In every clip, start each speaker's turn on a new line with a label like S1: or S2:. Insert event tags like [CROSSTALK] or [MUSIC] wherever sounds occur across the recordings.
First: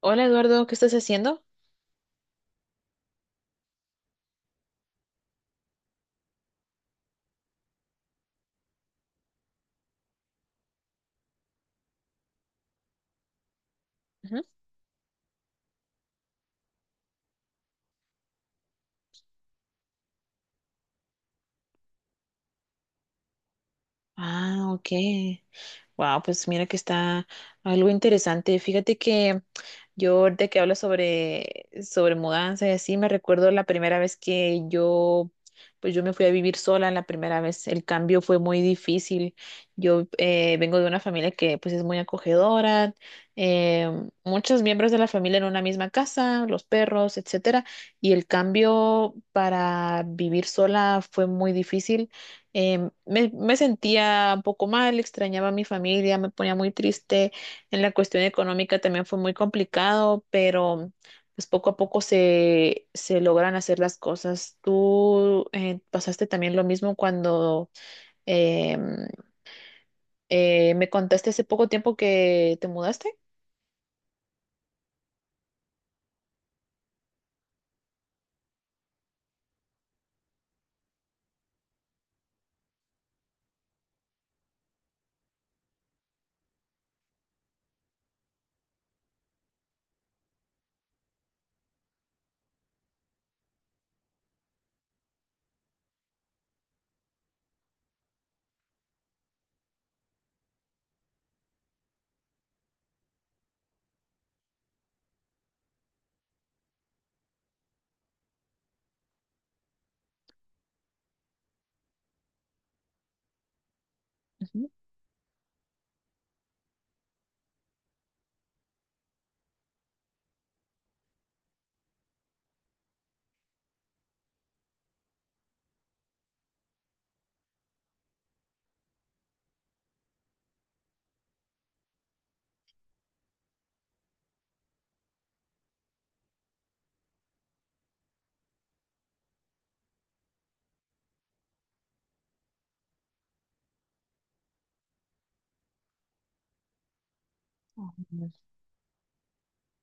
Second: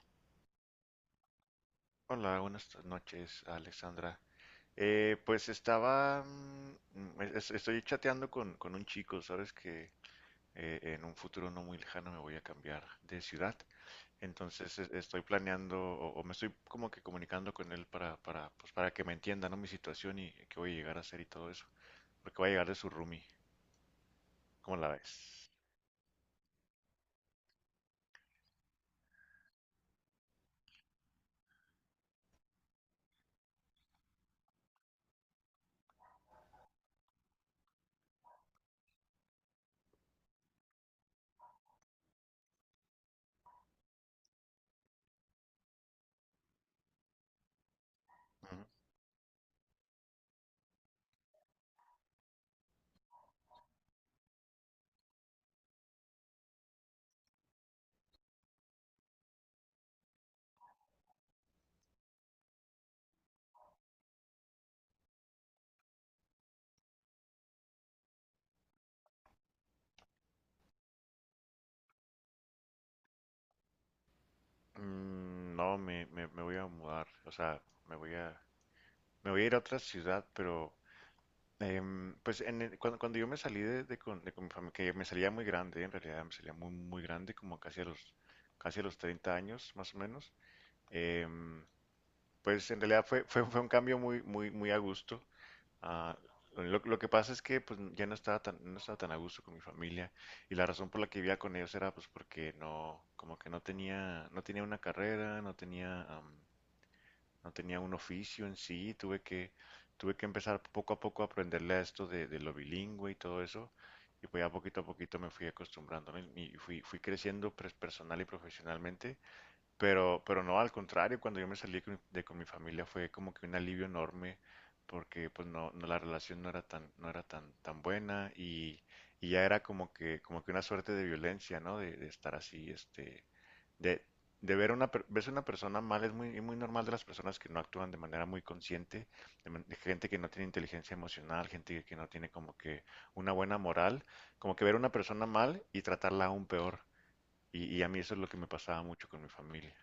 S1: Hola Eduardo, ¿qué estás haciendo?
S2: Hola, buenas noches, Alexandra. Pues estaba, estoy chateando con un chico, sabes que en un futuro no muy lejano me voy a cambiar de ciudad,
S1: Ujú.
S2: entonces estoy planeando o me estoy como que comunicando con él pues para que me entienda, ¿no? Mi situación y qué voy a llegar a hacer y todo eso, porque voy a llegar de su roomie,
S1: Ah,
S2: ¿cómo
S1: ok.
S2: la ves?
S1: Wow, pues mira que está algo interesante. Fíjate que yo ahorita que hablo sobre mudanza y así, me recuerdo la primera vez que yo, pues yo me fui a vivir sola la primera vez. El cambio fue muy difícil. Yo vengo de una familia que pues es muy acogedora, eh, muchos miembros de la familia en una misma casa, los perros, etcétera. Y el
S2: Ujú.
S1: cambio para vivir sola fue muy difícil me sentía un poco mal, extrañaba a mi familia, me ponía muy triste. En la cuestión económica también fue muy complicado, pero pues poco a poco se logran hacer las cosas. ¿Tú pasaste también lo mismo cuando em, me contaste hace poco tiempo que te mudaste?
S2: No, me voy a mudar, o sea, me voy a, me voy a ir a otra ciudad, pero pues en cuando, cuando yo me salí de con mi familia, que me salía muy grande, en realidad me salía muy grande, como casi a los 30 años, más o menos, em, pues en realidad fue un cambio muy a gusto. Ah, lo que pasa es que pues ya no estaba tan, no estaba tan a gusto con mi familia y la razón por la que vivía con ellos era pues porque no, como que no tenía, no tenía una carrera, no tenía, no tenía un oficio en sí, tuve que empezar poco a poco a aprenderle a esto de lo bilingüe y todo eso, y pues ya poquito a poquito me fui acostumbrando, ¿no? Y fui, fui creciendo pues, personal y profesionalmente, pero no, al contrario, cuando yo me salí de con mi familia fue como que un alivio enorme, porque pues no, no, la relación no era tan, no era tan, tan buena y ya era como que una suerte de violencia, ¿no? De estar así, este de, de ver una, ves una persona mal es muy, muy normal de las personas que no actúan de manera muy consciente, de de gente que no tiene inteligencia emocional, gente que no tiene como que una buena moral, como que ver una persona mal y tratarla aún peor. Y a mí eso es lo
S1: Ujú.
S2: que me pasaba mucho con mi familia.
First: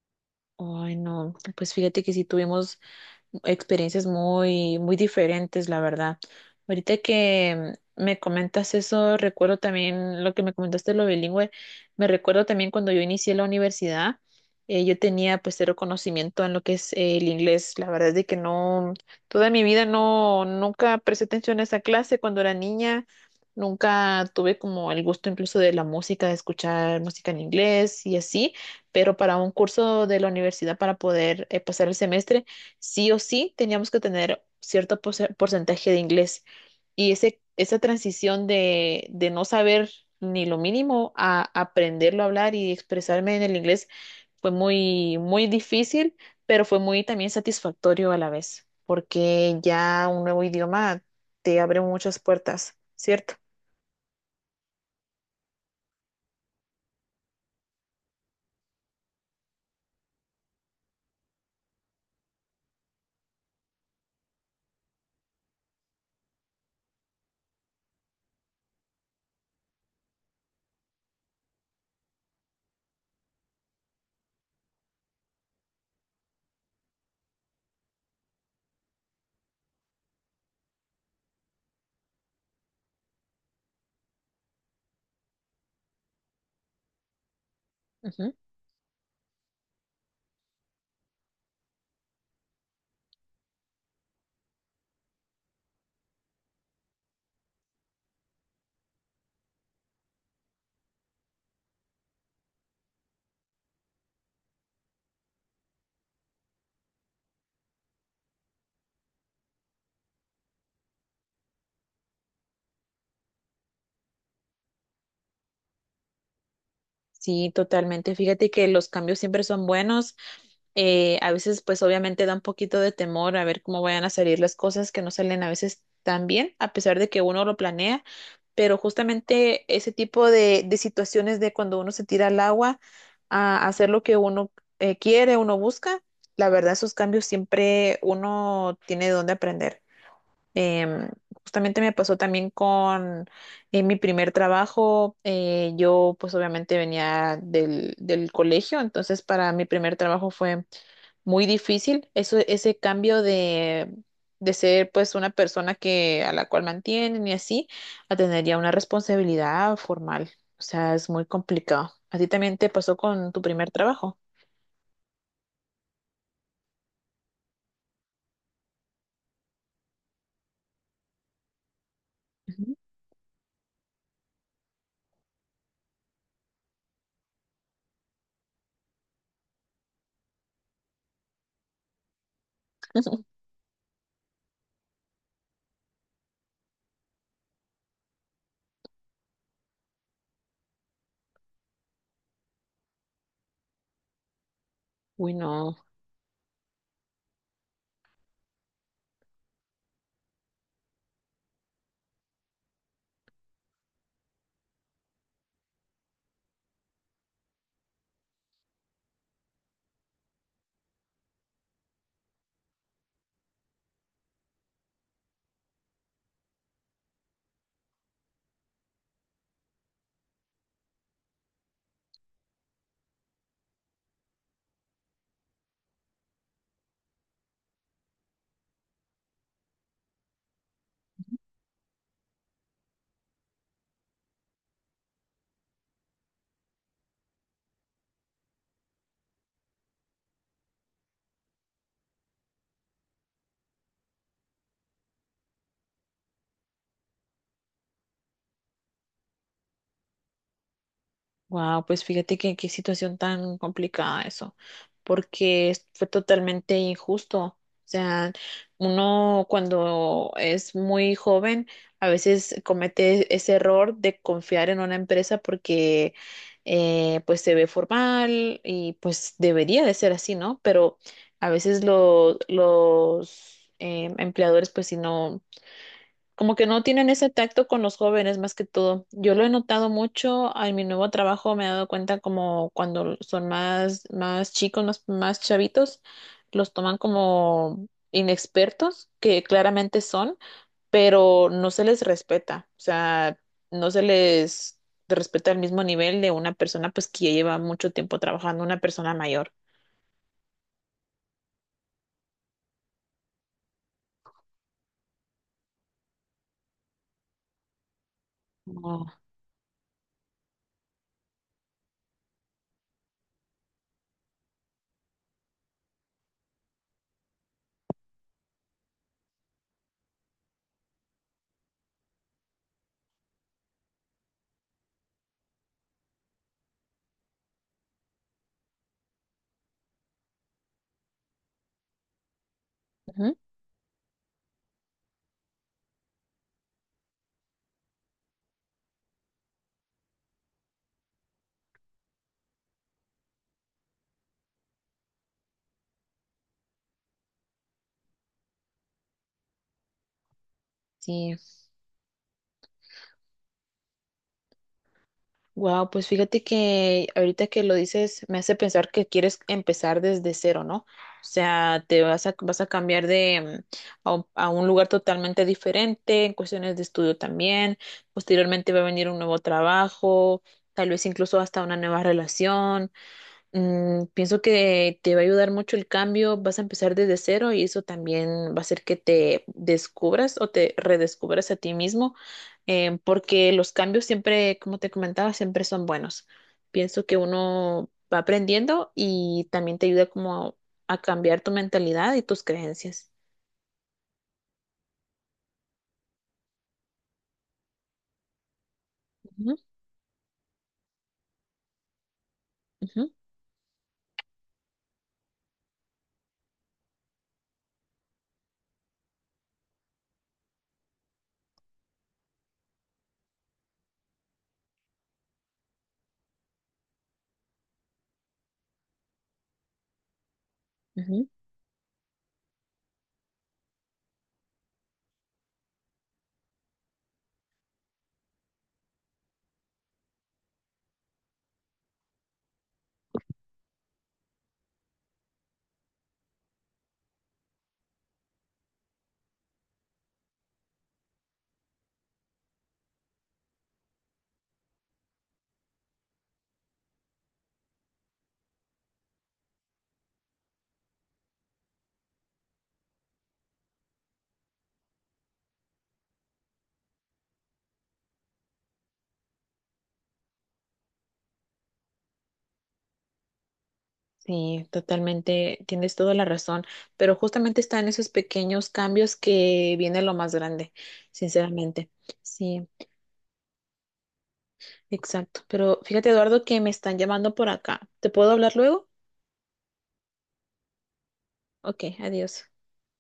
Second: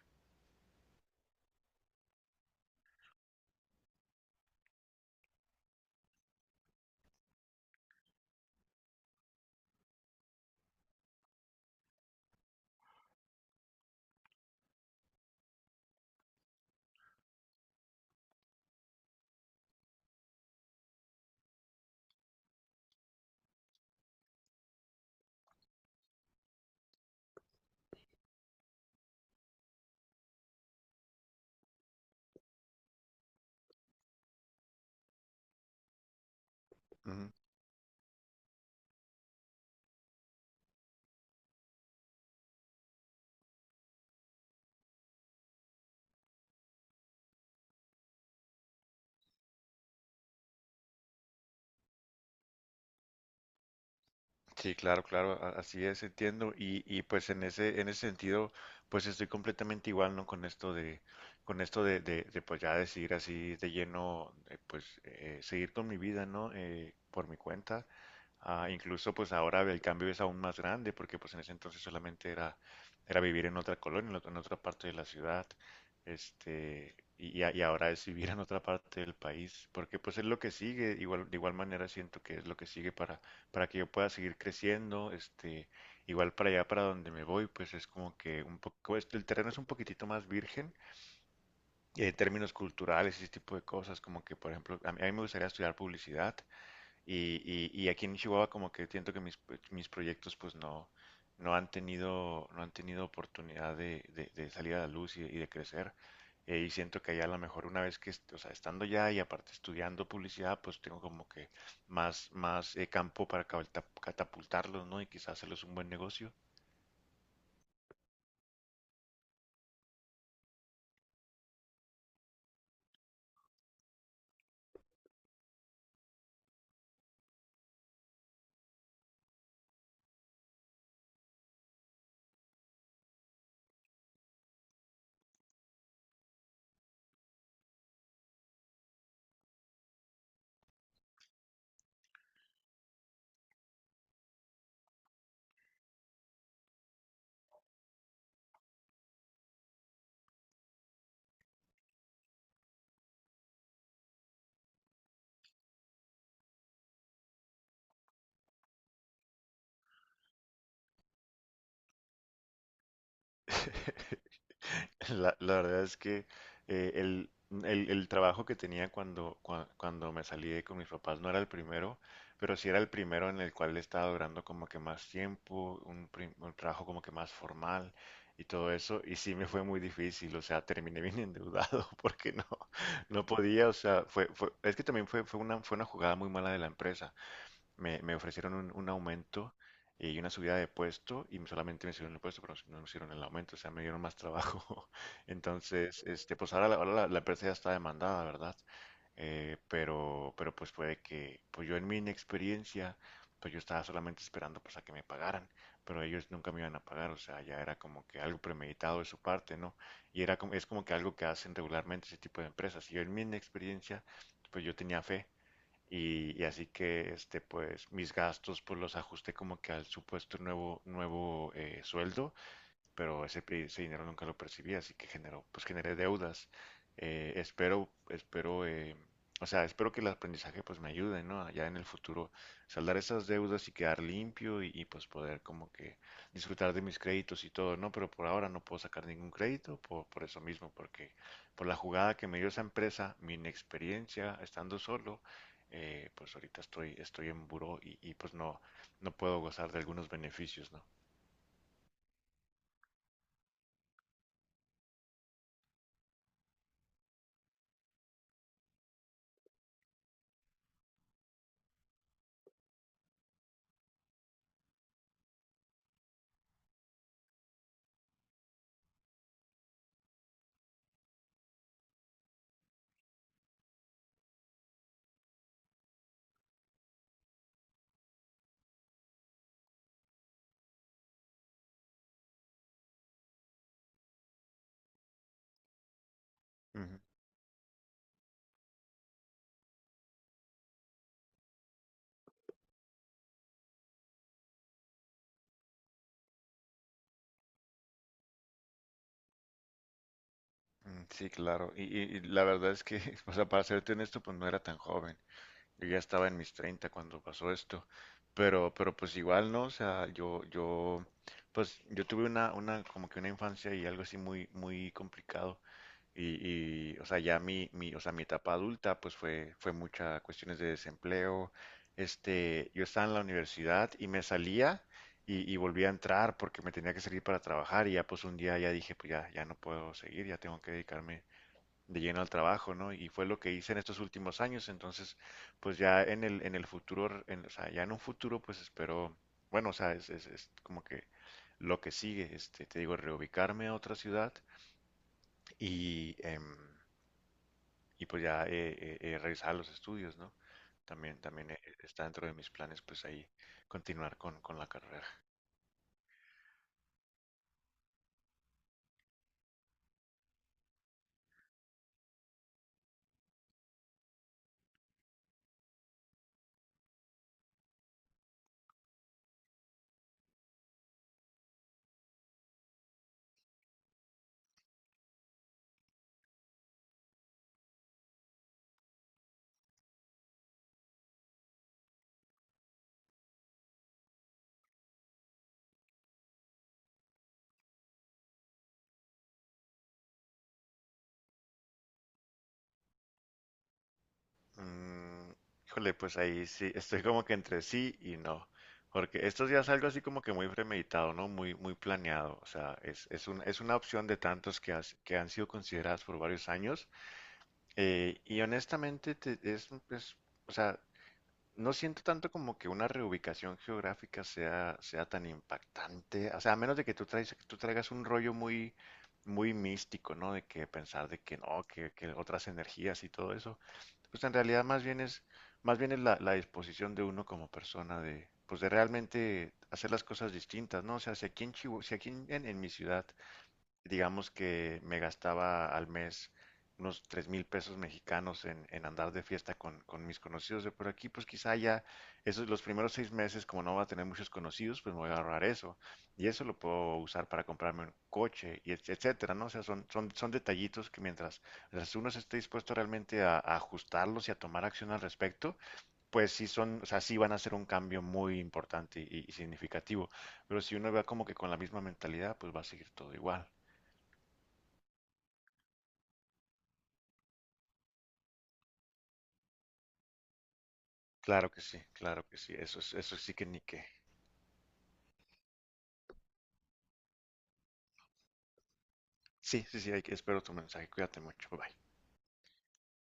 S1: Ay, no, pues fíjate que sí tuvimos experiencias muy, muy diferentes, la verdad. Ahorita que me comentas eso, recuerdo también lo que me comentaste de lo bilingüe, me recuerdo también cuando yo inicié la universidad. Yo tenía pues cero conocimiento en lo que es el inglés. La verdad es de que no, toda mi vida no, nunca presté atención a esa clase cuando era niña. Nunca tuve como el gusto incluso de la música, de escuchar música en inglés y así, pero para un curso de la universidad, para poder pasar el semestre, sí o sí teníamos que tener cierto porcentaje de inglés. Y esa transición de no saber ni lo mínimo a aprenderlo a hablar y expresarme en el inglés fue muy, muy difícil, pero fue muy también satisfactorio a la vez, porque ya un nuevo idioma te abre muchas puertas, ¿cierto?
S2: Sí, claro, claro, así es, entiendo. Y pues en ese sentido, pues estoy completamente igual, ¿no? Con esto de, con esto de, pues ya decidir así de lleno, pues seguir con mi vida, ¿no? Por mi cuenta. Incluso pues ahora el cambio es aún más grande, porque pues en ese entonces solamente era, era vivir en otra colonia, en otra parte de la ciudad. Este, y y ahora es vivir en otra parte del país, porque pues es lo que sigue, igual, de igual manera siento que es lo que sigue para que yo pueda seguir creciendo, este, igual para allá, para donde me voy, pues es como que un poco, este, el terreno es un poquitito más virgen en términos culturales, y ese tipo de cosas, como que, por ejemplo, a mí me gustaría estudiar publicidad, y, y aquí en Chihuahua como que siento que mis, pues, mis proyectos pues no, no han tenido, no han tenido oportunidad de, de salir a la luz y de crecer. Y siento que allá a lo mejor una vez que, o sea, estando ya y aparte estudiando publicidad, pues tengo como que más, más campo para catapultarlos, ¿no? Y quizás hacerles un buen negocio.
S1: Sí, totalmente. Fíjate que los cambios siempre son buenos. A veces, pues obviamente da un poquito de temor a ver cómo vayan a salir las cosas, que no salen a veces tan bien, a pesar de que uno lo planea, pero justamente ese tipo de situaciones de cuando uno se tira al agua a hacer lo que uno quiere, uno busca, la verdad, esos cambios siempre uno tiene de dónde aprender. Em, Justamente me pasó también con mi primer trabajo. Yo pues obviamente venía del colegio, entonces para mi primer trabajo fue muy difícil. Eso, ese cambio de ser pues una persona que, a la cual mantienen y así, a tener ya una responsabilidad formal. O sea, es muy complicado. ¿A ti también te pasó con tu
S2: [LAUGHS]
S1: primer trabajo?
S2: [LAUGHS] La verdad es que eh, el, el trabajo que tenía cuando, cuando me salí de con mis papás no era el primero, pero sí
S1: Ujú.
S2: era el primero en el cual estaba durando como que más tiempo, un, un trabajo como que más formal y todo eso, y sí me fue muy difícil, o sea, terminé bien endeudado [LAUGHS] porque no, no
S1: [LAUGHS]
S2: podía, o sea, fue, fue, es que también fue, fue una jugada muy mala de la empresa me ofrecieron un aumento y una subida de puesto y solamente me hicieron el puesto, pero no me hicieron el aumento, o sea, me dieron más trabajo. [LAUGHS]
S1: Uy, no.
S2: Entonces, este, pues ahora la, la empresa ya está demandada, ¿verdad? Pero pues puede que, pues yo en mi inexperiencia, pues yo estaba solamente esperando pues a que me pagaran, pero ellos nunca me iban a pagar, o sea, ya era como que algo premeditado de su parte, ¿no? Y era como, es como que algo que hacen regularmente ese tipo de empresas. Y yo en mi inexperiencia, pues yo tenía fe y así que este, pues mis gastos pues los ajusté como que al supuesto nuevo, nuevo sueldo pero ese, ese dinero nunca lo percibí, así que generó, pues generé deudas. Espero, o sea, espero que el aprendizaje pues me ayude, ¿no? Ya en el futuro saldar esas deudas y quedar limpio y, pues poder como que disfrutar de mis créditos y todo, ¿no? Pero por ahora no puedo sacar ningún crédito por eso mismo, porque por la jugada que me dio esa empresa, mi inexperiencia estando solo, pues ahorita estoy, estoy en buró y pues no, no puedo gozar de algunos beneficios, ¿no?
S1: Wow, pues fíjate que qué situación tan complicada eso, porque fue totalmente injusto. O sea, uno cuando es muy joven a veces comete ese error de confiar en una empresa porque pues se ve formal y pues debería de ser así, ¿no? Pero a veces los empleadores pues si no, como que no tienen ese tacto con los jóvenes más que todo. Yo lo he notado mucho en mi nuevo trabajo, me he dado cuenta como cuando son más, más chicos, más, más chavitos, los toman como inexpertos, que claramente son, pero no se les respeta, o sea, no se les respeta al mismo nivel de una persona pues que ya lleva mucho tiempo trabajando, una persona mayor.
S2: Sí, claro. Y, y la verdad es que, [LAUGHS] o sea, para serte honesto, pues no era tan joven. Yo ya estaba en mis 30 cuando pasó esto. Pero
S1: Oh,
S2: pues igual, ¿no? O sea, yo, pues yo tuve una, como que una infancia y algo así muy, muy complicado. Y, o sea, ya mi, o sea, mi etapa adulta, pues fue, fue muchas cuestiones de desempleo. Este, yo estaba en la universidad y me salía y volví a entrar porque me tenía que salir para trabajar y ya pues un día ya dije, pues ya, ya no puedo seguir, ya tengo que dedicarme de lleno al trabajo, ¿no? Y fue
S1: ujú,
S2: lo que hice en estos últimos años, entonces, pues ya en el futuro, en, o sea, ya en un futuro, pues espero, bueno, o sea, es como que lo que sigue, este, te digo, reubicarme a otra ciudad y, y pues ya regresar a los estudios, ¿no? También,
S1: sí.
S2: también está dentro de mis planes, pues ahí continuar con la carrera.
S1: Wow, pues fíjate que ahorita que lo dices me hace pensar que quieres empezar desde cero, ¿no? O sea, te vas a, vas a cambiar de a un lugar totalmente diferente, en cuestiones de estudio también. Posteriormente va a venir un nuevo trabajo, tal vez incluso hasta una nueva relación. Mm, pienso que te va a ayudar mucho el cambio, vas a empezar desde cero y eso también va a hacer que te descubras o te redescubras a ti mismo, porque los cambios siempre, como te comentaba, siempre son buenos. Pienso que uno va aprendiendo y también te ayuda como a cambiar tu mentalidad y tus creencias.
S2: Mm, híjole, pues ahí sí, estoy como que entre sí y no, porque estos
S1: Ujú,
S2: días algo así como que muy premeditado, ¿no? Muy, muy planeado, o sea,
S1: ujú,
S2: es es una opción de tantos que, que han sido consideradas por varios años, y honestamente es, o sea, no siento tanto como que una reubicación geográfica sea, sea tan impactante, o sea, a menos de que tú, traes, tú traigas un rollo muy, muy místico, ¿no? De que pensar de
S1: ujú.
S2: que no, que otras energías y todo eso, pues en realidad más bien es la, la disposición de uno como persona de, pues de realmente hacer las cosas distintas, ¿no? O sea, si aquí en si aquí en mi ciudad digamos que me gastaba al mes unos 3000 pesos mexicanos en andar de fiesta con mis conocidos de por aquí, pues quizá ya esos los primeros 6 meses, como no va a tener muchos conocidos, pues me voy a ahorrar eso. Y eso lo puedo usar para comprarme un coche, y etcétera, ¿no? O sea, son, son, son detallitos que mientras, mientras uno se esté dispuesto realmente a ajustarlos y a tomar acción al respecto, pues sí son, o sea, sí van a ser un cambio muy importante y significativo. Pero si uno va como que con la misma mentalidad, pues va a seguir todo igual.
S1: Sí, totalmente, tienes toda la razón, pero justamente está en esos pequeños cambios que viene lo más grande,
S2: Claro que sí,
S1: sinceramente.
S2: claro que sí.
S1: Sí.
S2: Eso es, eso sí que ni qué.
S1: Exacto. Pero fíjate, Eduardo, que me están llamando por acá. ¿Te puedo hablar luego?
S2: Sí, sí, sí, hay que, espero tu mensaje. Cuídate mucho. Bye. Bye.
S1: Ok, adiós.